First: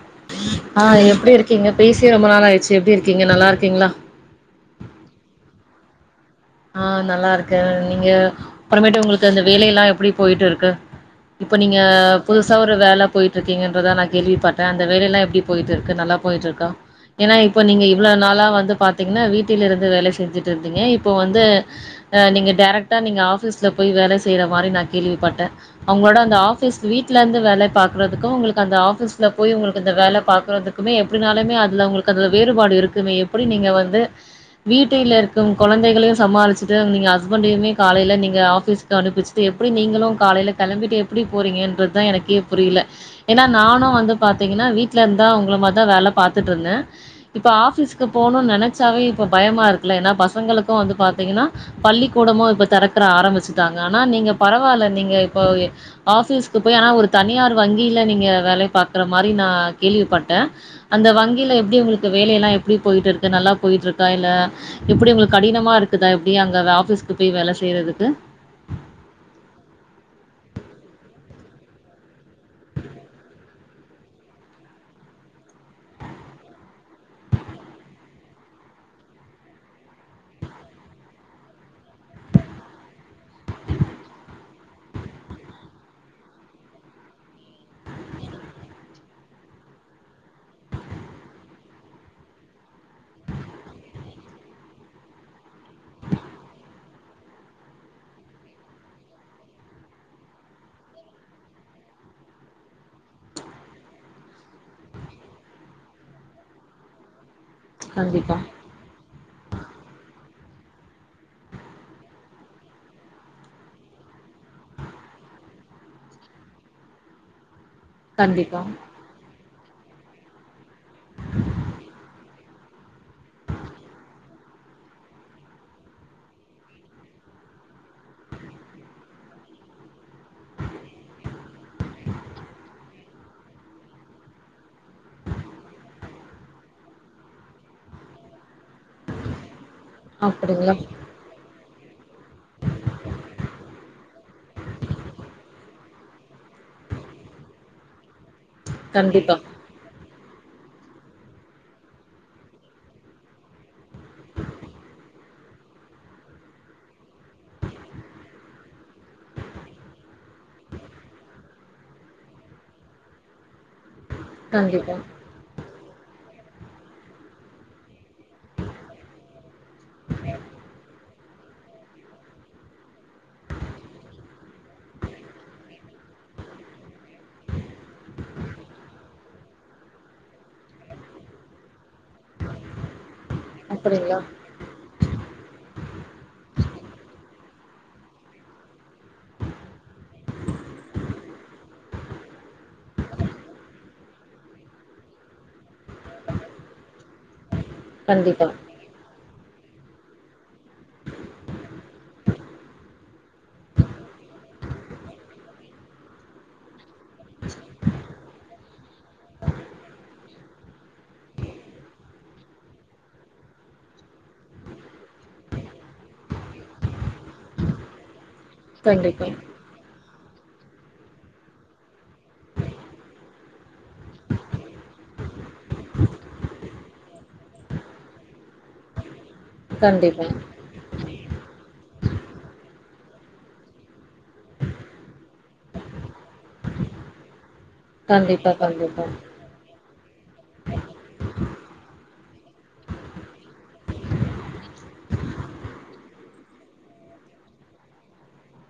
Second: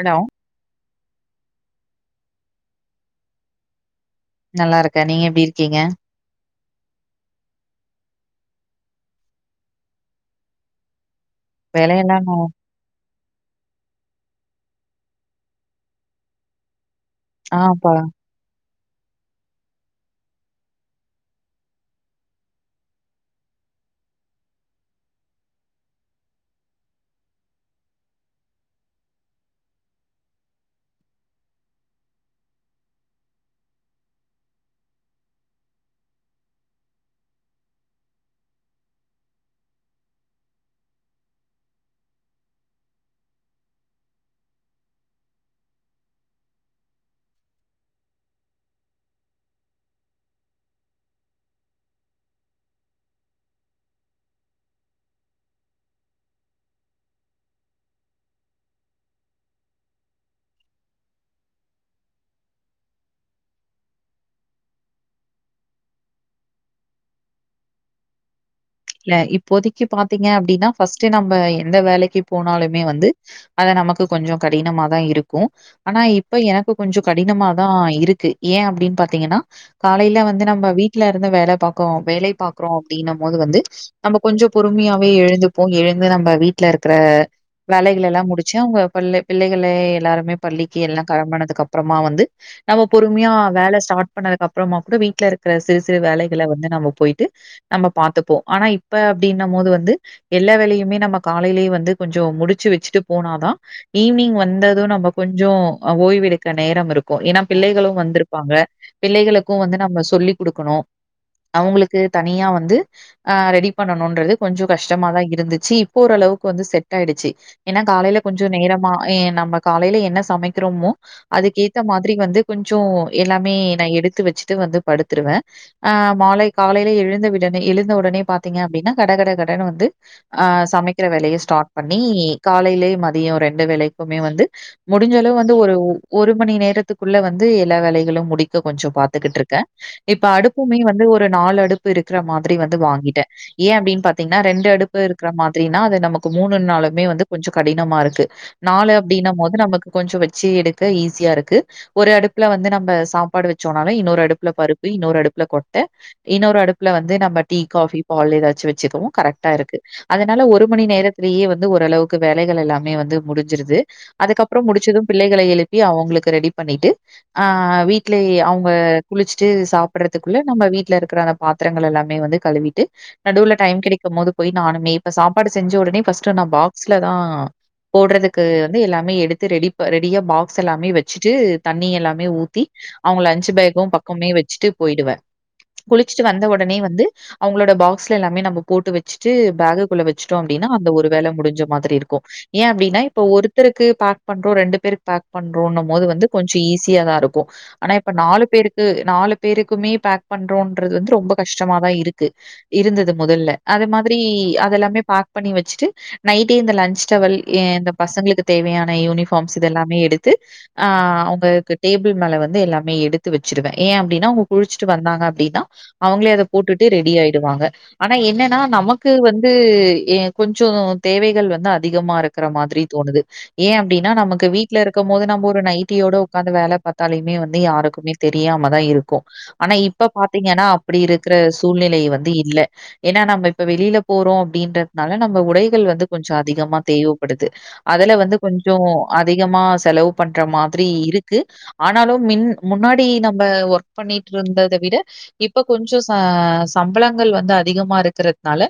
Allow ஆஹ் எப்டிருக்கீங்க பேசியே ரொம்ப நாளாயிடுச்சு எப்டி இருக்கீங்க நல்லா இருக்கீங்ளா நல்லா இருக்க நீங்க எப்டி இருக்கீங்க ஆஹ் நல்லாருக்கே நீங்க அப்புறமேட்டு உங்களுக்கு அந்த வேலைல்லா எப்டி போயிட்டு இருக்கு இப்ப நீங்க வேலையெல்லாம் நா புதுசா ஒரு வேலப் பேயிட்டு இருக்கீங்கன்றதா நா கேள்விபட்ட அந்த வேலயெல்லா எப்டி போயிட்ருக்கு நல்லா போயிட்ருக்க ஏன்னா ஆ இப்ப நீங்க பா இவ்ள நாளா வந்து பாத் திங்ன்னா வீட்டில இருந்து வேல செஞ்சுட்டு இருந்தீங்க இப் இப்போ வந்து அ நீங்க டேரக்டா நீங்க ஆஃபீஸ்ல போய் வேலை செய்ற மாரி நா கேள்விப்பட்ட அவங்ளோட அந்த ஆஃபீஸ் வீட்லந்து வேலை பாக்றதுக்கு உங்களுக்கு அந்த ஆபீஸ்ல போய் உங்களுக்கு அந்த வேல பாக்கறதுக்குமே எப்டினாலுமே அதுல உங்களுக்கு அ வேறுபாடு இருக்குமே எப்படி நீங்க வந்து வீட்டில் இருக்கும் கொழந்தைகளையு சமாளிச்சுட்டு நீங்க ஹஸ்பண்டயுமே காலேல நீங்க ஆஃபீஸ்கு அனுப்பிச்சுட்டு எப்டி நீங்களு காலைல கெளம்பிட்டு எப்படி போறீங்கன்றதா எனக்கே புரில ஏன்னா நானு வந்து பாத்தீங்கன்னா வீட்டுல இந்தா உங்கள மாதா வேல பாத்துட்டு இருந்தே இப்ப ஆஃபீஸ்கு போகணும்னு நெனைச்சாவே இப்ப பயமா இருக்கல ஏன்னா பச இவங்களுக்கு வந்து பாத்தீங்கனா பள்ளிக்கூடமு இப்ப தெறக்கற ஆரம்பிச்சுட்டாங்க ஆனா நீங்க பரவால்ல நீங்க இப்போ ஆஃபீஸ்கு போய் ஆனா ஒரு தனியார் வங்கில நீங்க வேலை பாக்குற மாரி நா கேள்விப்பட்டே அந்த வங்கியில எப்டி உங்களுக்கு வேலையெல்லா எப்டி போயிட்ருக்கு நல்லா போயிட்டுருக்கா இல்ல எப்படி உங்களுக் கடினமா இருக்குதா எப்டி அங்க ஆஃபிஸ்க்கு போய் வேல செய்யறதுக்கு ல்ல இப்போதிக்கு பாத்தீங்க அப்படின்னா ஃபஸ்ட்டு நம்ப எந்த வேலைக்கு போனாலுமே வந்து அத நமக்கு கொஞ்சோ கடினமாதா இருக்கு ஆனா இப்ப எனக்கு கொஞ்சோ கடினமாதா இருக்கு ஏ அப்டின்னு பாத்தீங்கன்னா காலைல வந்து நம்ம வீட்டுல இருந்து வேலை பாக்கோ வேலை பாக்குறோ அப்படின்ன போது வந்து நம்ம கொஞ்சோ பொறுமையாவே எழுந்திப்போ எழுந்து நம்ப வீட்டுல இருக்கிற வேலைகள் எல்லா முடிச்சு அவங்க பல்ல பிள்ளைகள எல்லாருமே பள்ளிக்கு எல்லா கெழம்பனதுக்கப்புறமா வந்து நம்ம பொறுமையா வேலை ஸ்டார்ட் பண்ணதுக்கு அப்புறமா கூட வீட்டுல இருக்கிற சிறு சிறு வேலைகளை வந்து நம்ம போயிட்டு நம்ம பாத்துப்போ ஆனா இப்ப அப்படின்ன போது வந்து எல்லா வேலையுமே நம்ம காலேலயே வந்து கொஞ்சோ முடிச்சு வச்சுட்டு போனாதா ஈவ்னிங் வந்தது நம்ம கொஞ்சோ அ ஓய்வெடுக்க நேர இருக்கு ஏன்னா பிள்ளைகளு கண்டிப்பா வந்திருப்பாங்க. பிள்ளைகளுக்கு வந்து நம்ம சொல்லிக் குடுக்கணு. அவுங்களுக்கு தனியா வந்து ஆஹ் ரெடி பண்ணணுன்றது கொஞ்சோ கஷ்டமாதா இருந்துச்சு இப்போ ஓரளவுக்கு வந்து செட் ஆயிடுச்சு. ஏன்னா காலைல கொஞ்சோ கண்டிப்பா நேரமா ஏ நமக் காலேல என்ன சமைக் க்கிறோமோ அதுக்கு ஏத்த மாதிரி வந்து கொஞ்சோ எல்லாமே நான் எடுத்து வச்சுட்டு வந்து படுத்துருவேன் ஆஹ் மாலை காலையில எழுந்த விடனே எழுந் ழுந்த ஒடனே பாத்தீங்க அப்படின்னா கடகட கடன்னு வந்து ஆஹ் சமைக்கிற வேலையை ஸ்டார்ட் பண்ணி காலையில மதியம் ரெண்டு வேலைக்குமே வந்து முடிஞ்சளவு வந்து ஒரு- ஒ-ஒரு மணி நேரத்துக்குள்ள வந்து எல்லா வேலைகளும் முடிக்க கொஞ்சோ பாத்துக்கிட்டு இருக்கேன் இப்ப அப்டிங்களா அடுப்புமே வந்து ஒரு நாலு அடுப் இருக்கிற மாத் திரி வந்து வாங்கிட்டேன் ஏன் அப்படின்னு பாத்தீங்கன்னா ரெண்டு அடுப்பு இருக்கிற மாதிரின்னா அது நமக்கு மூணு நாளுமே வந்து கொஞ்சோ கடினமா இருக்கு நாலு கண்டிப்பா அப்படின்னம் போது நமக்கு கொஞ்சோ வெ ச்சு எடுக்க ஈஸியா இருக்கு ஒரு அடுப்புல வந்து நம்ம சாப்பாடு வச்சோம்னாலும் இன்னொரு அடுப்புல பருப்பு இன்னொரு அடுப்புல கொட்ட இன்னொரு அடுப்புல வந்து நம்ப டீ காஃபி பால் ஏதாச்சும் வச்சுக்கவும் கரெக்ட்டா இருக்கு அதனால ஒரு மணி நேரத்திலேயே வந்து ஓரளவுக்கு வேலைகள் எல்லாமே வந்து முடிஞ்சிருது அதுக்கப்புறம் கண்டிப்பா முடிச்சதும் பிள்ளைகளை எழுப் ப்பி அவங்களுக்கு ரெடி பண்ணிட்டு ஆஹ் வீட்லயே அவங்க குளிச்சுட்டு சாப்- ப்றதுக்குள்ள நம்ம வீட்டுல இருக்கிற அர பாத்திரங்கள் எல்லாமே வந்து கழுவிட்டு நடுவுல டைம் கெடைக்கும் போது போயி நானுமே இப்ப சாப்பாடு செஞ்ச உடனே ஃபஸ்ட்டு நான் பாக்ஸ்ல தான் போடுறதுக்கு வந்து எல்லாமே எடுத்து ரெடி ப ரெடியா பாக்ஸ் எல்லாமே வச்சுட்டு தண்ணி எல்லாமே ஊத்தி அவங்க லன்ச்சு பேகும் அப்டிங்களா பக்கமே வச்சுட்டு போயிடுவேன் குளிச்சுட்டு வந்த உடனே வந்து அவங்களோட பாக்ஸ்ல எல்லாமே நம்ம போட்டு வச்சுட்டு பாகுக்குள்ளே வச்சுட்டோம் அப்பிடின்னா அந்த ஒரு வேல முடிஞ்ச மாதிரி இருக்கும் ஏன் அப்பிடின்னா இப்ப ஒருத்தருக்கு பாக் பண்றோம் ரெண்டு பேருக்கு பாக் பண்றோன்னும் போது வந்து கொஞ்சம் ஈஸியா தான் இருக்கும் ஆனா கண்டிப்பா இப்ப நாலு கண்டிப்பா பேருக்கு நாலுப் பேருக்குமே பேக் பண்றோன்றது வந்து ரொம்ப கஷ்டமா தான் இருக் க்கு இருந்தது முதல்ல அத மாதிரி அதெல்லாமே பாக் பண்ணி வச்சட்டு நைட்டே இந்த லஞ்ச் டவல் ஏன் இந்தப் பசங்களுக்குத் தேவையான யூனிஃபார்ம்ஸ் இதெல்லாமே எடுத்து ஆஹ் அவங்களுக்கு டேபிள் மேல வந்து எல்லாமே எடுத்து வச்சிருவே ஏ அப்படின்னாக்க அவங்க குளிச்சட்டு வந்தாங்க அப்படின்னா அவங்களே அத போட்டுட் ட்டு ரெடி ஆயிடுவாங்க ஆனா என்ன ன்னா நமக்கு வந்து ஏன் கொஞ்சோ தேவைகள் வந்து அதிகமா இருக்கிற மாதிரி தோணுது. ஏன் அப்படின்னா நமக்கு வீட்ல இருக்கும் போது நம்ம ஒரு நைட்டியோட உக்காந்து வேல பாத்தாலையுமே வந்து யாருக்குமே தெரியாம தான் இருக்கு ஆனா இப்ப கண்டிப்பா பாத்தீங்கன்னா அப்பிடி இருக்கிற சூ சூழ்நிலை வந்து இல்ல ஏன்னா நம்ம இப்ப வெளியில போறோம் அப்படின்றதுனால நம்ம உடைகள் வந்து கொஞ்சோ அதிகமாத் தேவைப்படுது அதுல வந்து கண்டிப்பா கொஞ்சோ கண்டிப்பா அதிகமா செலவு பண்ற மாதிரி இருக்கு ஆனாலும் மின் முன்னாடி நம்ப ஒர்க் பண்ணிட்டு இருந்தத விட இப்ப கொஞ்சோ ச சம்பளங்கள் வந்து அதிகமா இருக்கிறதுனால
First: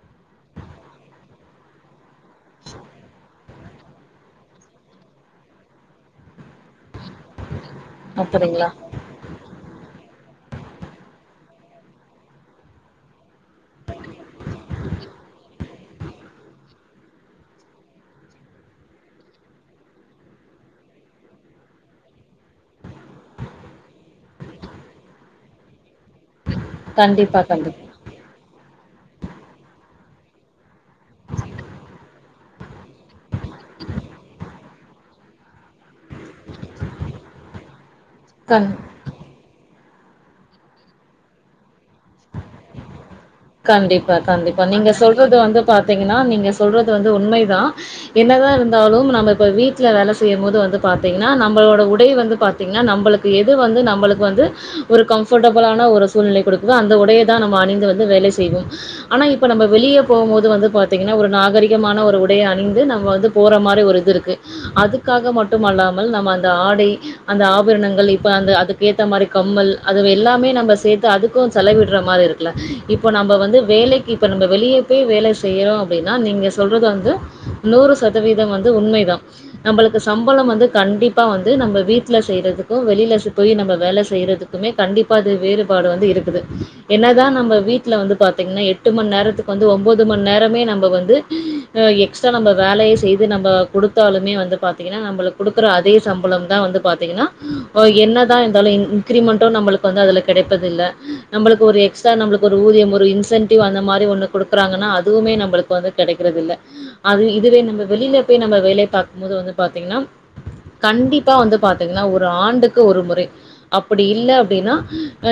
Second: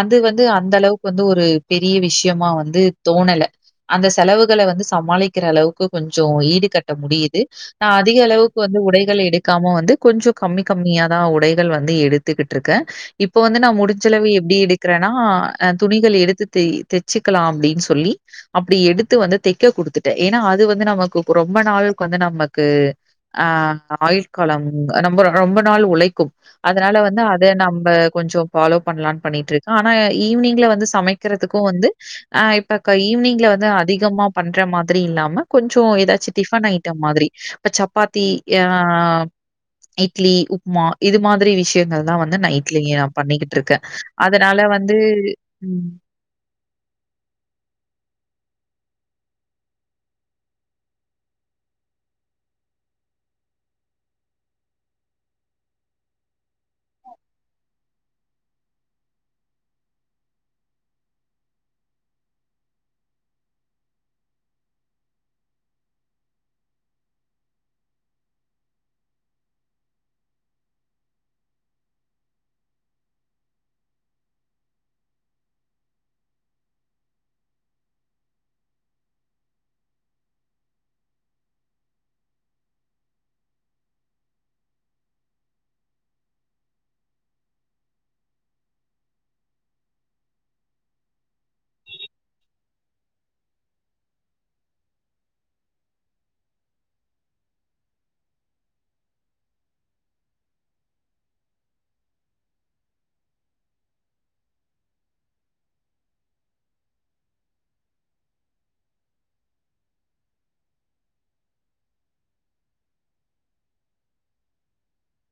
அது வந்து அந்த அளவுக்கு வந்து ஒரு பெரிய விஷயமா வந்து தோணல அந்த செலவுகள வந்து சமாளிக்கிற அளவுக்கு கொஞ்சோ ஈடு கட்ட முடியுது நா அதிக அளவுக்கு அப்டிங்களா வந்து உடைகள எடுக் க்காம வந்து கொஞ்ச கம்மி கம்மியா தான் உடைகள் வந்து எடுத் த்துட்டு இருக்கேன் இப்ப வந்து நா முடிஞ்சளவு எப்பிடி எடுக்கிறேன்னா் அஹ் துணிகள் எடுத்து தச்சுக்கலாம் அப்படின்னு சொல்லி அப்பிடி எடுத்து வந்து தைக்க குடுத்துட்டேன் ஏன்னா அது வந்து நமக்கு ரொம்ப நாளுக்கு வந்து நமக்கு ஆஹ் ஆயுள் காலம் ரொம்ப நாள் உழைக்கும் அதனா கண்டிப்பா அத கண்டிப்பா நம்ப கொஞ்சோ ஃபாலோ பண்ணலான்னு பண்ணிட்டு இருக்கே ஆனா ஈவினிங்ல வந்து சமைக்கிறதுக்கு வந்து ஆஹ் இப்பக்க ஈவினிங்ல வந்து அதிகமா பண்ற மாதிரி இல்லா கொஞ்சோ ஏதாச்சும் டிஃபன் ஐட்டம் மாதிரி இப்ப சப் பாத்தி கண் ய்ஆஹ் இட்லி உப்புமா இது மாதிரி விஷய ங்கள் தா வந்து நைட்லயே [unintelligible] கண்டிப்பா அதனால கண்டிப்பா நீங்க வந்து சொல்றது வந்து ம். பாத்தீங்னா நீங்க சொல்றது வந்து உண்மைதா என்னதா இருந் தாலும் நம்ம இப்போ வீட்ல வேல செய்யு போது வந்து பாத்திங்னா நம்ளோட உடை வந்து பாத்திங்னா நமளுக்கு எது வந்து நமளுக்கு வந்து ஒரு கம்ஃபோர்ட்டபிள்லான ஒரு சூர்நிலை குடுக்குதோ அந்த உடைய தா நம்ம அணிந்து வந்து வேல செய் செய்வோ ஆனா இப்ப நம்ம வெளியே போ போது வந்து பாத்தீங்னா ஒரு நாகரிகமான ஒரு உடைய அணிந்து நம் வந்து போற மாரி ஒரு இது இருக்கு அதுக்காக மட்டும் மல்லாமல் நம்ம அந்த ஆடை அந்த ஆபரணங்கள் இப்ப அந்த அதுக்கேத்த மாரி கம்மல் அது வெல்லாமே நம்ம சேத்து அதுக்கோ செலவிடுற மாரி இருக்கல இப் இப்போ நம்ம வந்து வேலைக்கு இப்ப நம்ம வெளியே போய் வேல செய்றோ அப்டினா நீங்க சொல்றது வந்து நூறு சதவீத வந்து உண்மைதா நம்மளுக்கு சம்பள வந்து கண்டிப்பா வந்து நம்ம வீட்ல செய்றதுக்கூ வெளில செய் போய் நம்ம வேல செய்றதுக்குமே கண்டிப்பா அது வேறுபாடு வந்து இருக்குது என்னதா நம்ம வீட் துல வந்து பாத்தீங்னா எட்டு மண் நேரத்துக்கு வந்து ஒன்பது மண் நேரமே நம்ம வந்து எ எக்ஸ்டா நம்ம வேலையு செய்து நம்ம குடுத்தாலுமே வந்து பாத்தீங்னா நமளுக் குடுக்கற அதே சம்பளம் தா வந்து பாத்தீங்னா ஒ என்னதா இருந்தாலு இன் இன்கிரிமெண்ட நமளுக்கு வந்து அதுல கிடைப்பதுல்ல நமளுக்கு ஒரு எக்ஸ்டா நமலுக் ஒரு ஊதியம் ஒரு இன்சென்டிவ் அந்த மாரி ஒண்ணு குடுக்குறாங்கன்னா அதுவுமே நம்ளுக்கு வந்து கெடைக்கறதில்ல அது இதுவே நம்ம வெளிலே போய் நம்ம வேலை பாக்கும் போது வந்து பாத்தீங்னா கண்டிப்பா வந்து பாத்தீங்னா ஒரு ஆண்டுக்கு ஒரு முறை அப்டி இல்ல அப்டின்னா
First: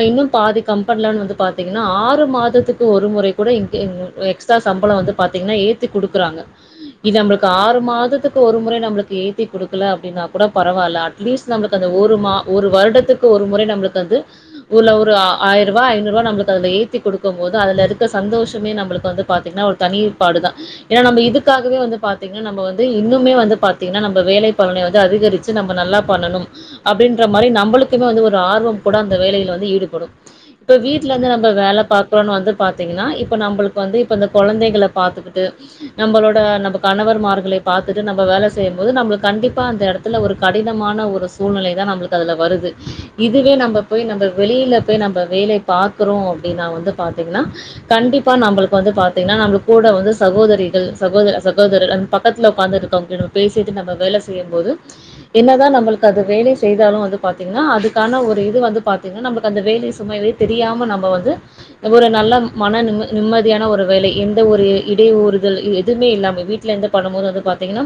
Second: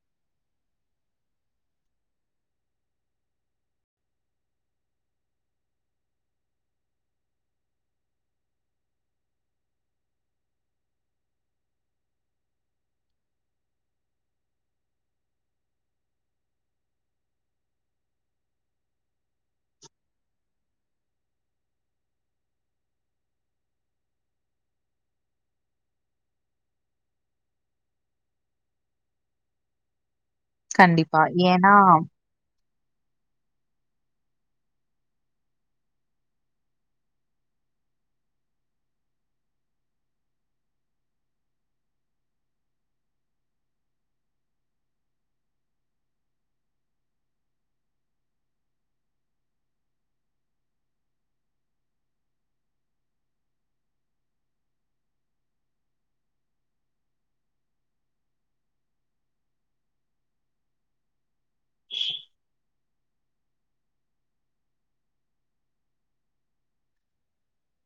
இன்னு பாதி கம்பென்ல வந்து பாத்தீங் னொ ஆறு மாதத்துக்கு ஒரு முறை கூட இன் இன் எக்ஸ்ட்ரா சம்பளம் வந்து பாத்தீங்னா ஏத்தி குடுக்குறாங்க இது நம்ளுக்கு ஆறு மாதத்துக்கு ஒரு முறை நம்ளுக்கு ஏத்தி கொடுக்கல அப்டினா கூட பரவால்ல அட்லீஸ்ட் நம்ளுக்கு அந்த ஒரு ம ஒரு வருடத்துக்கு ஒரு முறை நம்ளுக்கு அது உள்ள ஒரு ஆய் ஆய் ரூவா ஐநூறு ரூபா அதுல ஏத்தி கொடுக்கு போது அதுல இருக்க சந்தோஷமே நம்மளுக்கு வந்து பாத்தீங்னா ஒரு தனிபாடு தா ஏன்னா நம்ம இதுக்காகவே வந்து பாத்தீங்னா நம்ம வந்து இன்னுமே வந்து பாத்தீங்னா நம்ம வேலை பலனை வந்து அதிகரிச்சு நம்ம நல்லா பண்ணணு அப்டின்ற மாரி நம்மளுக்குமே வந்து ஒரு ஆர்வம் கூட அந்த வேலல வந்து ஈடுபடும் இப்ப வீ இங்க கண்டிப்பா. வந்து நம்ம ஏன்னா வேல பாத்தோனு வந்து பாத்தீங்னா இப்ப நமளுக்கு வந்து இப்போ இந்த குழந்தைகள பாத்துகிட்டு நம்மளோட நம்ம கனவர்மார்கலே பாத்துட்டு நம்ம வேல செய்யும் போது நமளுக்கு கண்டிப்பா அந்த எத்துல ஒரு கடினமான ஒரு சூழ்நிலை தா நமளுக்கு அதுல வருது இதுவே நம்ம போய் நம்ம வெளியில போய் நம்ம வே பாக்கறோ அப்டின்னா வந்து பாத்தீங்னா கண்டிப்பா நம்ளுக்கு வந்து பாத்தீங்கனா நம்ம கூட வந்து சகோதரிகள் சகோதர சகோதரர் பக்கத்துல உட்காந்து இருக்கோ கிற பேசிட்டு நம்ம வேல செய்யும் போது என்னதா நம்ளுக் அது வேலயே செய்தாலும் வந்து பா்த்தீங்னா அதுக்கான ஒரு இது வந்து பாத்தீங்னா நம்மளுக்கு அந்த வேலைய சுமை வே தெரியாம நம வந்து ஒரு நல்ல மன நிம் நிம்மதியான ஒரு வேலை எந்த ஒரு இடையூறுதல் இது எதுவுமே இல்லாம வீட்லருந்து பண்ணுபோது வந்து பாத்தீங்னா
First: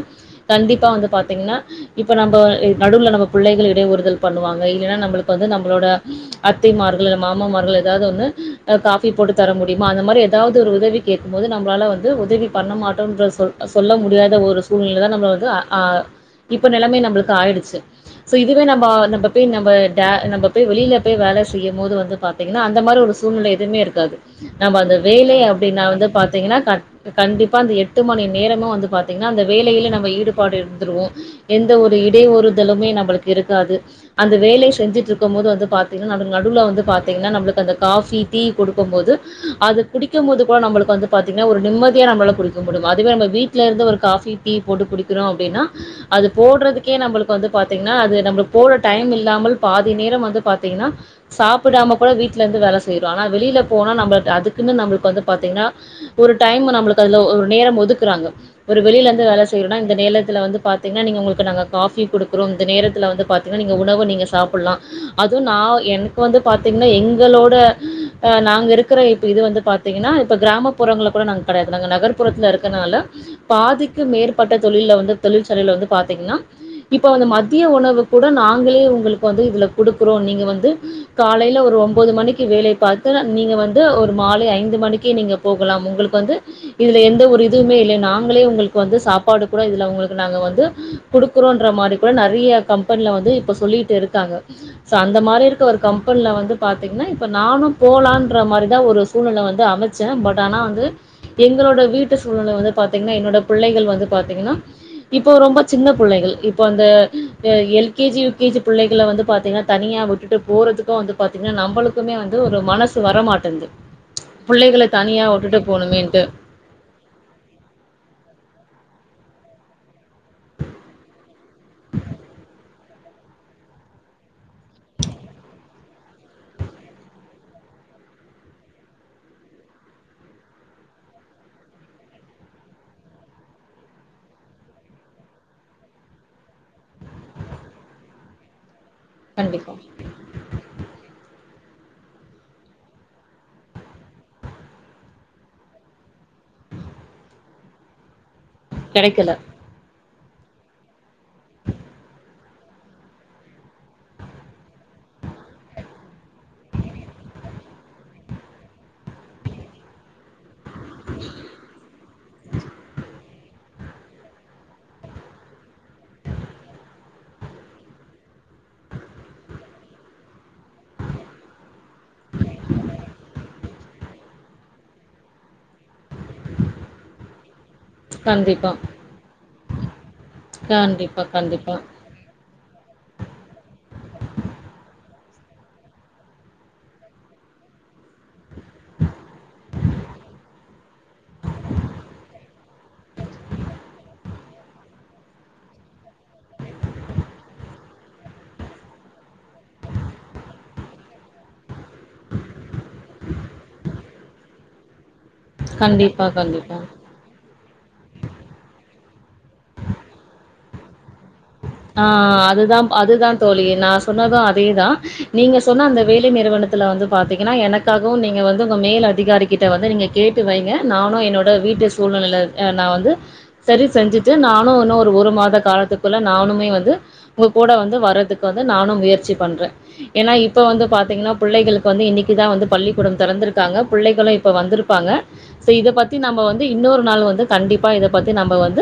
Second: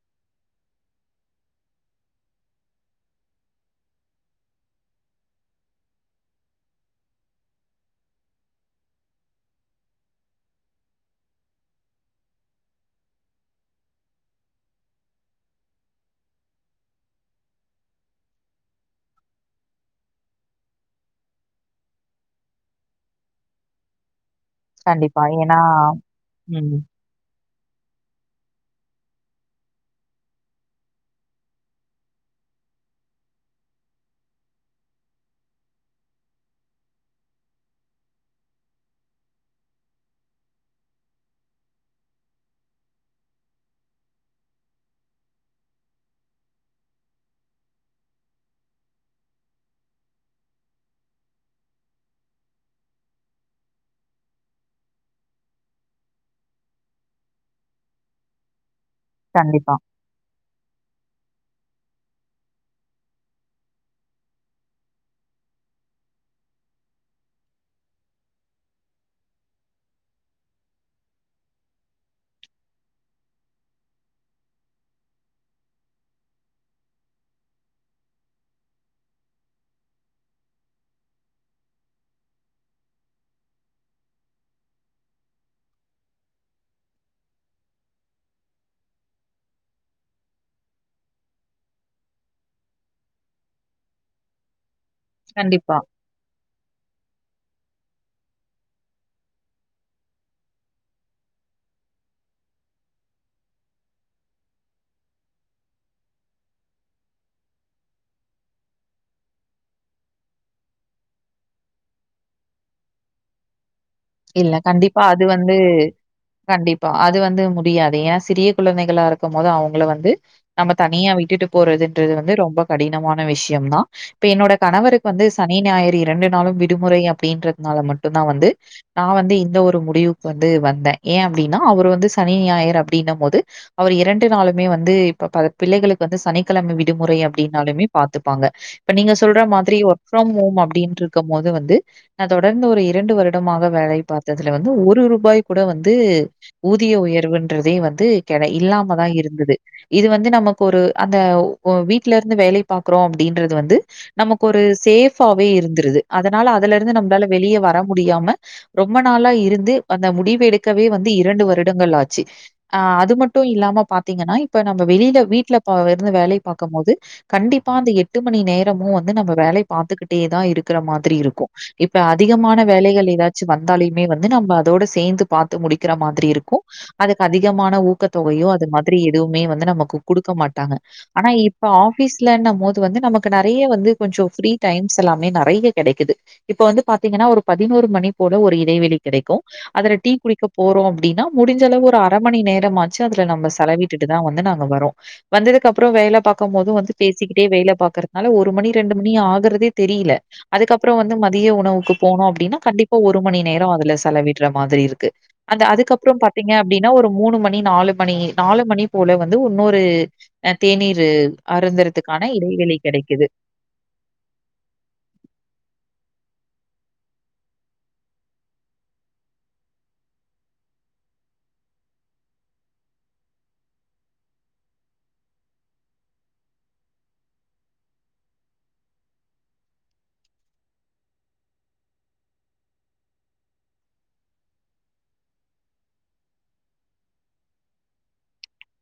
கண்டிப்பா வந்து பா்த்தீங்னா இப்ப நம்ம நடுல நம்ம பிள்ளைகள் இடையூறுதல் பண்ணுவாங்க இல்லைன்னா நம்மளுக்கு வந்து நம்மளோட அத்தைமார்கள் மொற ஏதாது ஒன்னு ஆஹ் காபி போட்டு தரமுடியுமா அந்த மேரி எதாவது ஒரு உதவி கேக்கும்போது நம்மளால வந்து உதவி பண்ணமாட்டோன்ற சொ சொல்ல முடுயாத ஒரு சூழ்நிலைதா அ ஆஹ் இப்ப நெலம நம்மளுக்கு ஆய்டுச்சு சோ இதுவே நம்ம பேய் நம்ம டா நம்ம பேய் வெளில போய் வேல செய்யுபோது து பாத்தீங்னா அந்த மாரி ஒரு சூழ்நிலை எதுமே இருகாது நம்ம அந்த கண்டிப்பா. வேலை ஏன்னா அப்டின்னா வந்து பாத்தீங்னா ம். கண் கண்டிப் பா அந்த எட்டு மணி நேரமு வந்து பாத்தீங்னா அந்த வேலையில நம்ம ஈடுபாடு இருந்துருவோ எந்த ஒரு இடையூறுதலுமே நம்மளுக்கு இருக்காது அந்த வேலை செஞ்சுட்டு இருக்கு போது வந்து பாத்தீங்னா நடுவ் நடுவ்ல வந்து பா பாத்தீங்னா நமளுக்கு அந்த காஃபி டீ கொடுக்கு போது அது குடிக்கோ போது கூட நமளுக்கு வந்து பாத்தீங்னா ஒரு நிம்மதிய நம்மளால குடிக்க முடியும் அதுவே நம்ம வீட்ல இருந்து ஒரு காஃபி டீ போட்டு குடிக்கிறோ அப்டின்னா அது போடுறதுக்கே நமளுக்கு வந்து பாத்தீங்னா அது நம்ம போட டைம் இல்லாமல் பாதி நேரம் வந்து பாத்தீங்னா சாப் அப் டாம கூட வீட்ல இருந்து வேல செய்றோ ஆனா வெளில போனா நம்ம அதுக்குன்னு நம்மளுக்கு வந்து பாத்தீங்னா ஒரு டைம் நம்மளுக்கு அதுல ஒரு நேரம் ஒதுக்குறாங்க ஒரு வெளியில இருந்து வேல கண்டிப்பா, செய்றோனா இந்த நேரத்துல வந்து பாத்தீங்னா நீங்க உங்களுக்கு நாங் காஃபி குடுக்குறோ இந்த நேரத்தில வந்து பாத்தீங்னா நீங்க உணவு நீங்க சாப்ல்லா அதுவு நா எனக் வந்து பாத்தீங்னா எங்களோட அ நாங்க இருக்கிற இப்ப இது வந்து பாத்தீங்னா இப்ப கிராமப்புறங்கள கூட நாங்க கடையாது நாங்க நகர்ப்புறத்துல இருக்கறனால பாதிக்கு மேற்பட்ட தொழில வந்து தொழிற்சலையில வந்து பாத்தீங்னா இப்ப வந் மதிய உணவு கூட நாங்களே உங்களுக்கு வந்து இதுல குடுக்குறோ நீங்க வந்து காலையில ஒரு ஒன்போது மணிக்கு வேலைய பாத்து நீங்க வந்து ஒரு மாலை ஐந்து மணிக்கே நீங்க போகலாம் உங்களுக்கு வந்து இதுல எந்த ஒரு இதுவுமே இல்லை நாங்களே உங்களுக்கு வந்து சாப்பாடு கூட இதுல உங்களுக்கு நாங்க வந்து குடுக்குறோம்ன்ற மாரி கூட நெறைய கம்பெனில வந்து இப்ப சொல்லிட்டு இருக்காங்க ஸோ அந்த மாரி இருக்க கண்டிப்பா. ஒரு கம் நா வந்து பாத்தீங்னா இப்போ நானு போலான்ற மாரிதா ஒரு சூழ்நில வந்து அமைச்சே பட் ஆனா வந்து எங்களோட வீட்டு சூழ்நிலை வந்து பாத்தீங்னா என்னோட பிள்ளைகள் வந்து பாத்தீங்னா இப்போ ரொம்போ சின்ன புள்ளைகள் இப்ப அந்து அ L K G U K G பிள்ளைகள வந்து பாத்தீங்னா தனியா விட்டுட்டு போர் இப்போ வந்து பாத்தீங்னா நம்மளுக்குமே வந்து ஒரு மனசு வரமாட்டென்து இல்ல கண்டிப்பா அது வந்து கண்டிப்பா அது வந்து முடியாது ஏ சிறிய குழந்தை கால இருக்கு போது அவங்கள வந்து நம்ம தனியா விட்டுட்டு போறதுன்றது வந்து ரொம் கடினமான விஷய தா இப்ப என்னோட கணவருக்கு வந்து சனி ஞாயிறு இரண்டு நாளும் விடுமுறை அப்படின்றதுனால மட்டுந்தா வந்து நா வந்து இந்த ஒரு முடிவுக்கு வந்து வந்தே ஏ அப்டின்னா அவர் வந்து சனி ஞாயர் அப்டின்னும் போது அவர் இரண்டு நாளுமே வந்து இப்ப ப பிள்ளைகளுக்கு வந்து சனிக்கிழமை விடுமுறை அப்டின்னாலுமே பாத்துப்பாங்க இப்ப நீங்க சொல்ற கண்டிப்பா. மாதிரி ஒர்க் ஃப்ரம் ஹோம் அப்டின்ட்ருக்கு போது வந்து நா தொடர்ந்து ஒரு இரண்டு வருடமாக வேலை பார்த்ததுல வந்து ஒரு ரூபாய் கூட வந்து ஊதிய உயர்வுன்றதே வந்து கடை இல்லாமதா கெடைக்கல. இருந்தது இது வந்து நமக்கு ஒரு அந்த ஒ வீட்ல இருந்து வேலை பாக்றோ அப்டின்றது வந்து நமக்கு ஒரு சேஃபாவே இருந்துருது அதனால அதுல இருந்து நம்மளால வெளியே வர முடியாம் ரொம்ப நாளா இருந்து அந்த முடிவு எடுக் கவே வந்து இரண்டு வருடங்கள் ஆச்சு அ அது மட் டு இல்லாம பாத்தீங்னா இப்ப நம்ம வெளில வீட்டுல ப்போ இருந்து வேலை பாக்கும் போது கண்டிப்பா அந்த எட்டு மணி நேரமு வந்து நம்ம வேலையே பாத்துக்கிட்டே தா இருக்கிற மாதிரி இருக்கோ இப்ப அதிகமான வேலைகள் ஏதா ச் வந்தாலுமே வந்து நம்ம அதோட சேந்து பத்து முடிக்கிற மாதிரி இருக்கூ அதுக்கு அதிகமான உ கோ தொகையு அது கண்டிப்பா. மாதிரி எதுவுமே வந்து நமக்கு கொடுக்க மாட்டாங்க கண்டிப்பா, ஆனா இப்ப கண்டிப்பா. ஆபஸ்ல போது வ நக்கு நிறைய வந்து கொஞ்சோ எல்லேமே வக கிடைக்குது இப்ப வந்து பாத்தீங்கன்னா ஒரு பதினோரு மணி போல ஒரு இடைவெளி கிடைக்கும் அதுல டீ குடிக்க போறோம் அப்படின்னா முடிஞ்ச அளவு ஒரு அரை மணி நேரமாச்சு அதுல நம்ம செலவிட்டுட்டுதான் வந்து நாங்க வரோம் வந்ததுக்கு அப்புறம் வேலை பாரக்கும் போதது வந்து பேசிக்கிட்டே வேலை பாக்கறதுனால ஒரு மணி ரெண்டு மணி ஆகுறதே தெரியல அதுக்கப்புறம் வந்து மதிய உணவுக்கு போனோம் அப்படின்னா கண்டிப்ப இப்ப ஒரு மணி நேரோ அதுல செலவிடுற மாதிரி இருக்கு அந்த அதுக்கப்ரோ கண்டிப்பா, பாத்தீங்க கண்டிப்பா. அப்படின்னா ஒரு மூணு மணி நாலு மணி நாலு மணி போல வந்து இன்னொரு ஆஹ் தேநீரு ஆஹ் அதுதா அதுதா தோழி நா சொன்னது அதேதா நீங்க சொன்ன அந்த வேல நிறுவனத்து வந்து பா்த்தீங்கன்னா எனக்காகவு நீங்க வந்து உங்க மேல் அதிகாரிகிட்ட வந்து நீங்க கேட்டு வைங்க நானு என்னோட வீட்டு சூழ்நிலை வந்து சரி செஞ்சுட்டு நானு இன்னு ஒரு மாத காலத்துக் நானுமே வந்து உங்க கூட வந்து வர்றதுக்கு வந்து நானு முயற்சி பண்ற ஏன்னா இப்ப வந்து பாத்தீங்கன்னா பிள்ளைகளுக்கு வந்து இன்னைக்குதா வந்து பள்ளிக்கூடோ திறந்திருக்காங்க பிள்ளைகளு இப்ப வந்திருப்பாங்க சா இத பத்தி நம்ம வந்து இன்னொரு நாள் வந்து கண்டிப்பா இதை பத்தி ந நம்ப வந்து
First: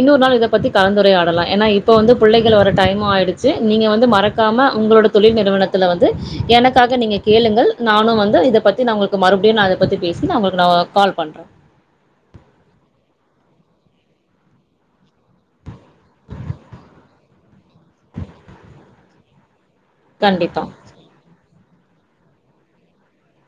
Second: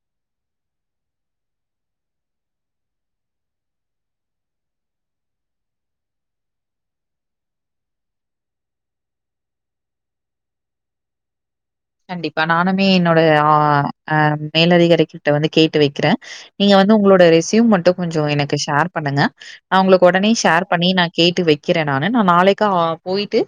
இன்னொரு நாள் இதை பத்தி கலந்துரையாடலா ஏன்னா இப்ப வந்து பிள்ளைகள் வர டைமு ஆயிடுச்சு நீங்க வந்து மறக்காம உங்களோட தொழில் நிறுவனத்துல வந்து எனக்காக நீங்க கேளுங்கள் நானு வந்து இத பத்தி நா உங்களுக்கு மறுபடியு நா அத பத்தி பேசி நா உங்களுக்கு நா கால் பண்ற கண்டிப்பா நானுமே என்னோட ஆஹ அஹ் மேலதிகார கிட்ட வந்து கேட்டு வைக்கிறேன் நீங்க வந்து உங்களோட ரெசயூ மட்டு கொஞ்சம் எனக்கு ஷேர் பண்ணுங்க அவங்களுக்கு உடனே கண்டிப்பா, ஷேர் பண்ணி நா கேட்டு வை க்கிற நானு நா நாளைக்கா போயிட்டு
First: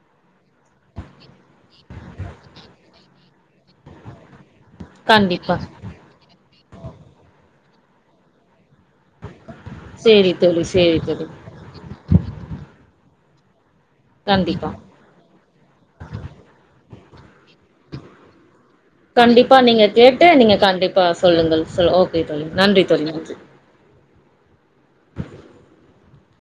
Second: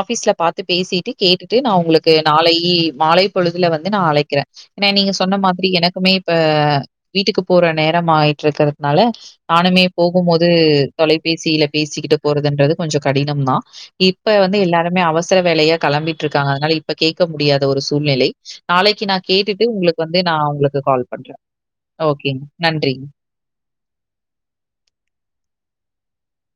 ஆபிஸ்ல பாத்து பேசிட்டு கேட்டு ட்டு நா உங்களுக்கு நாளை மாலை பொழுதுல வந்து நா அழைக்கிற ஏன்னா நீங்க சொன்ன கண்டிப்பா. மாதிரி எனக்குமே இப்போ வீட்டுக்கு போற நேரம் ஆயிட்டு இருக்கிறது அதனால நானுமே போகும் சரி போது தோழி, சரி தோழி. தொலைபேசியில பேசிக்கிட்டு போறதுன்றது கொஞ்சோ கடினம் தா இப்ப வந்து கண்டிப்பா. எல்லாருமே அவசர வேலையா கிளம்பிட்டு இருக்காங்க அதனால ப கே இருக்க முடியாத ஒரு சூழ்நிலை நான் கண்டிப்பா கேட்டுட்டு நீங்க உங்களுக்கு வந்து கேட்டு நான் நீங்க உங்களுக்கு கண்டிப்பா கால் பண்றேன். சொல்லுங்கள் சொ ஓகே தொழ நன்றி தொல்லி நன்றி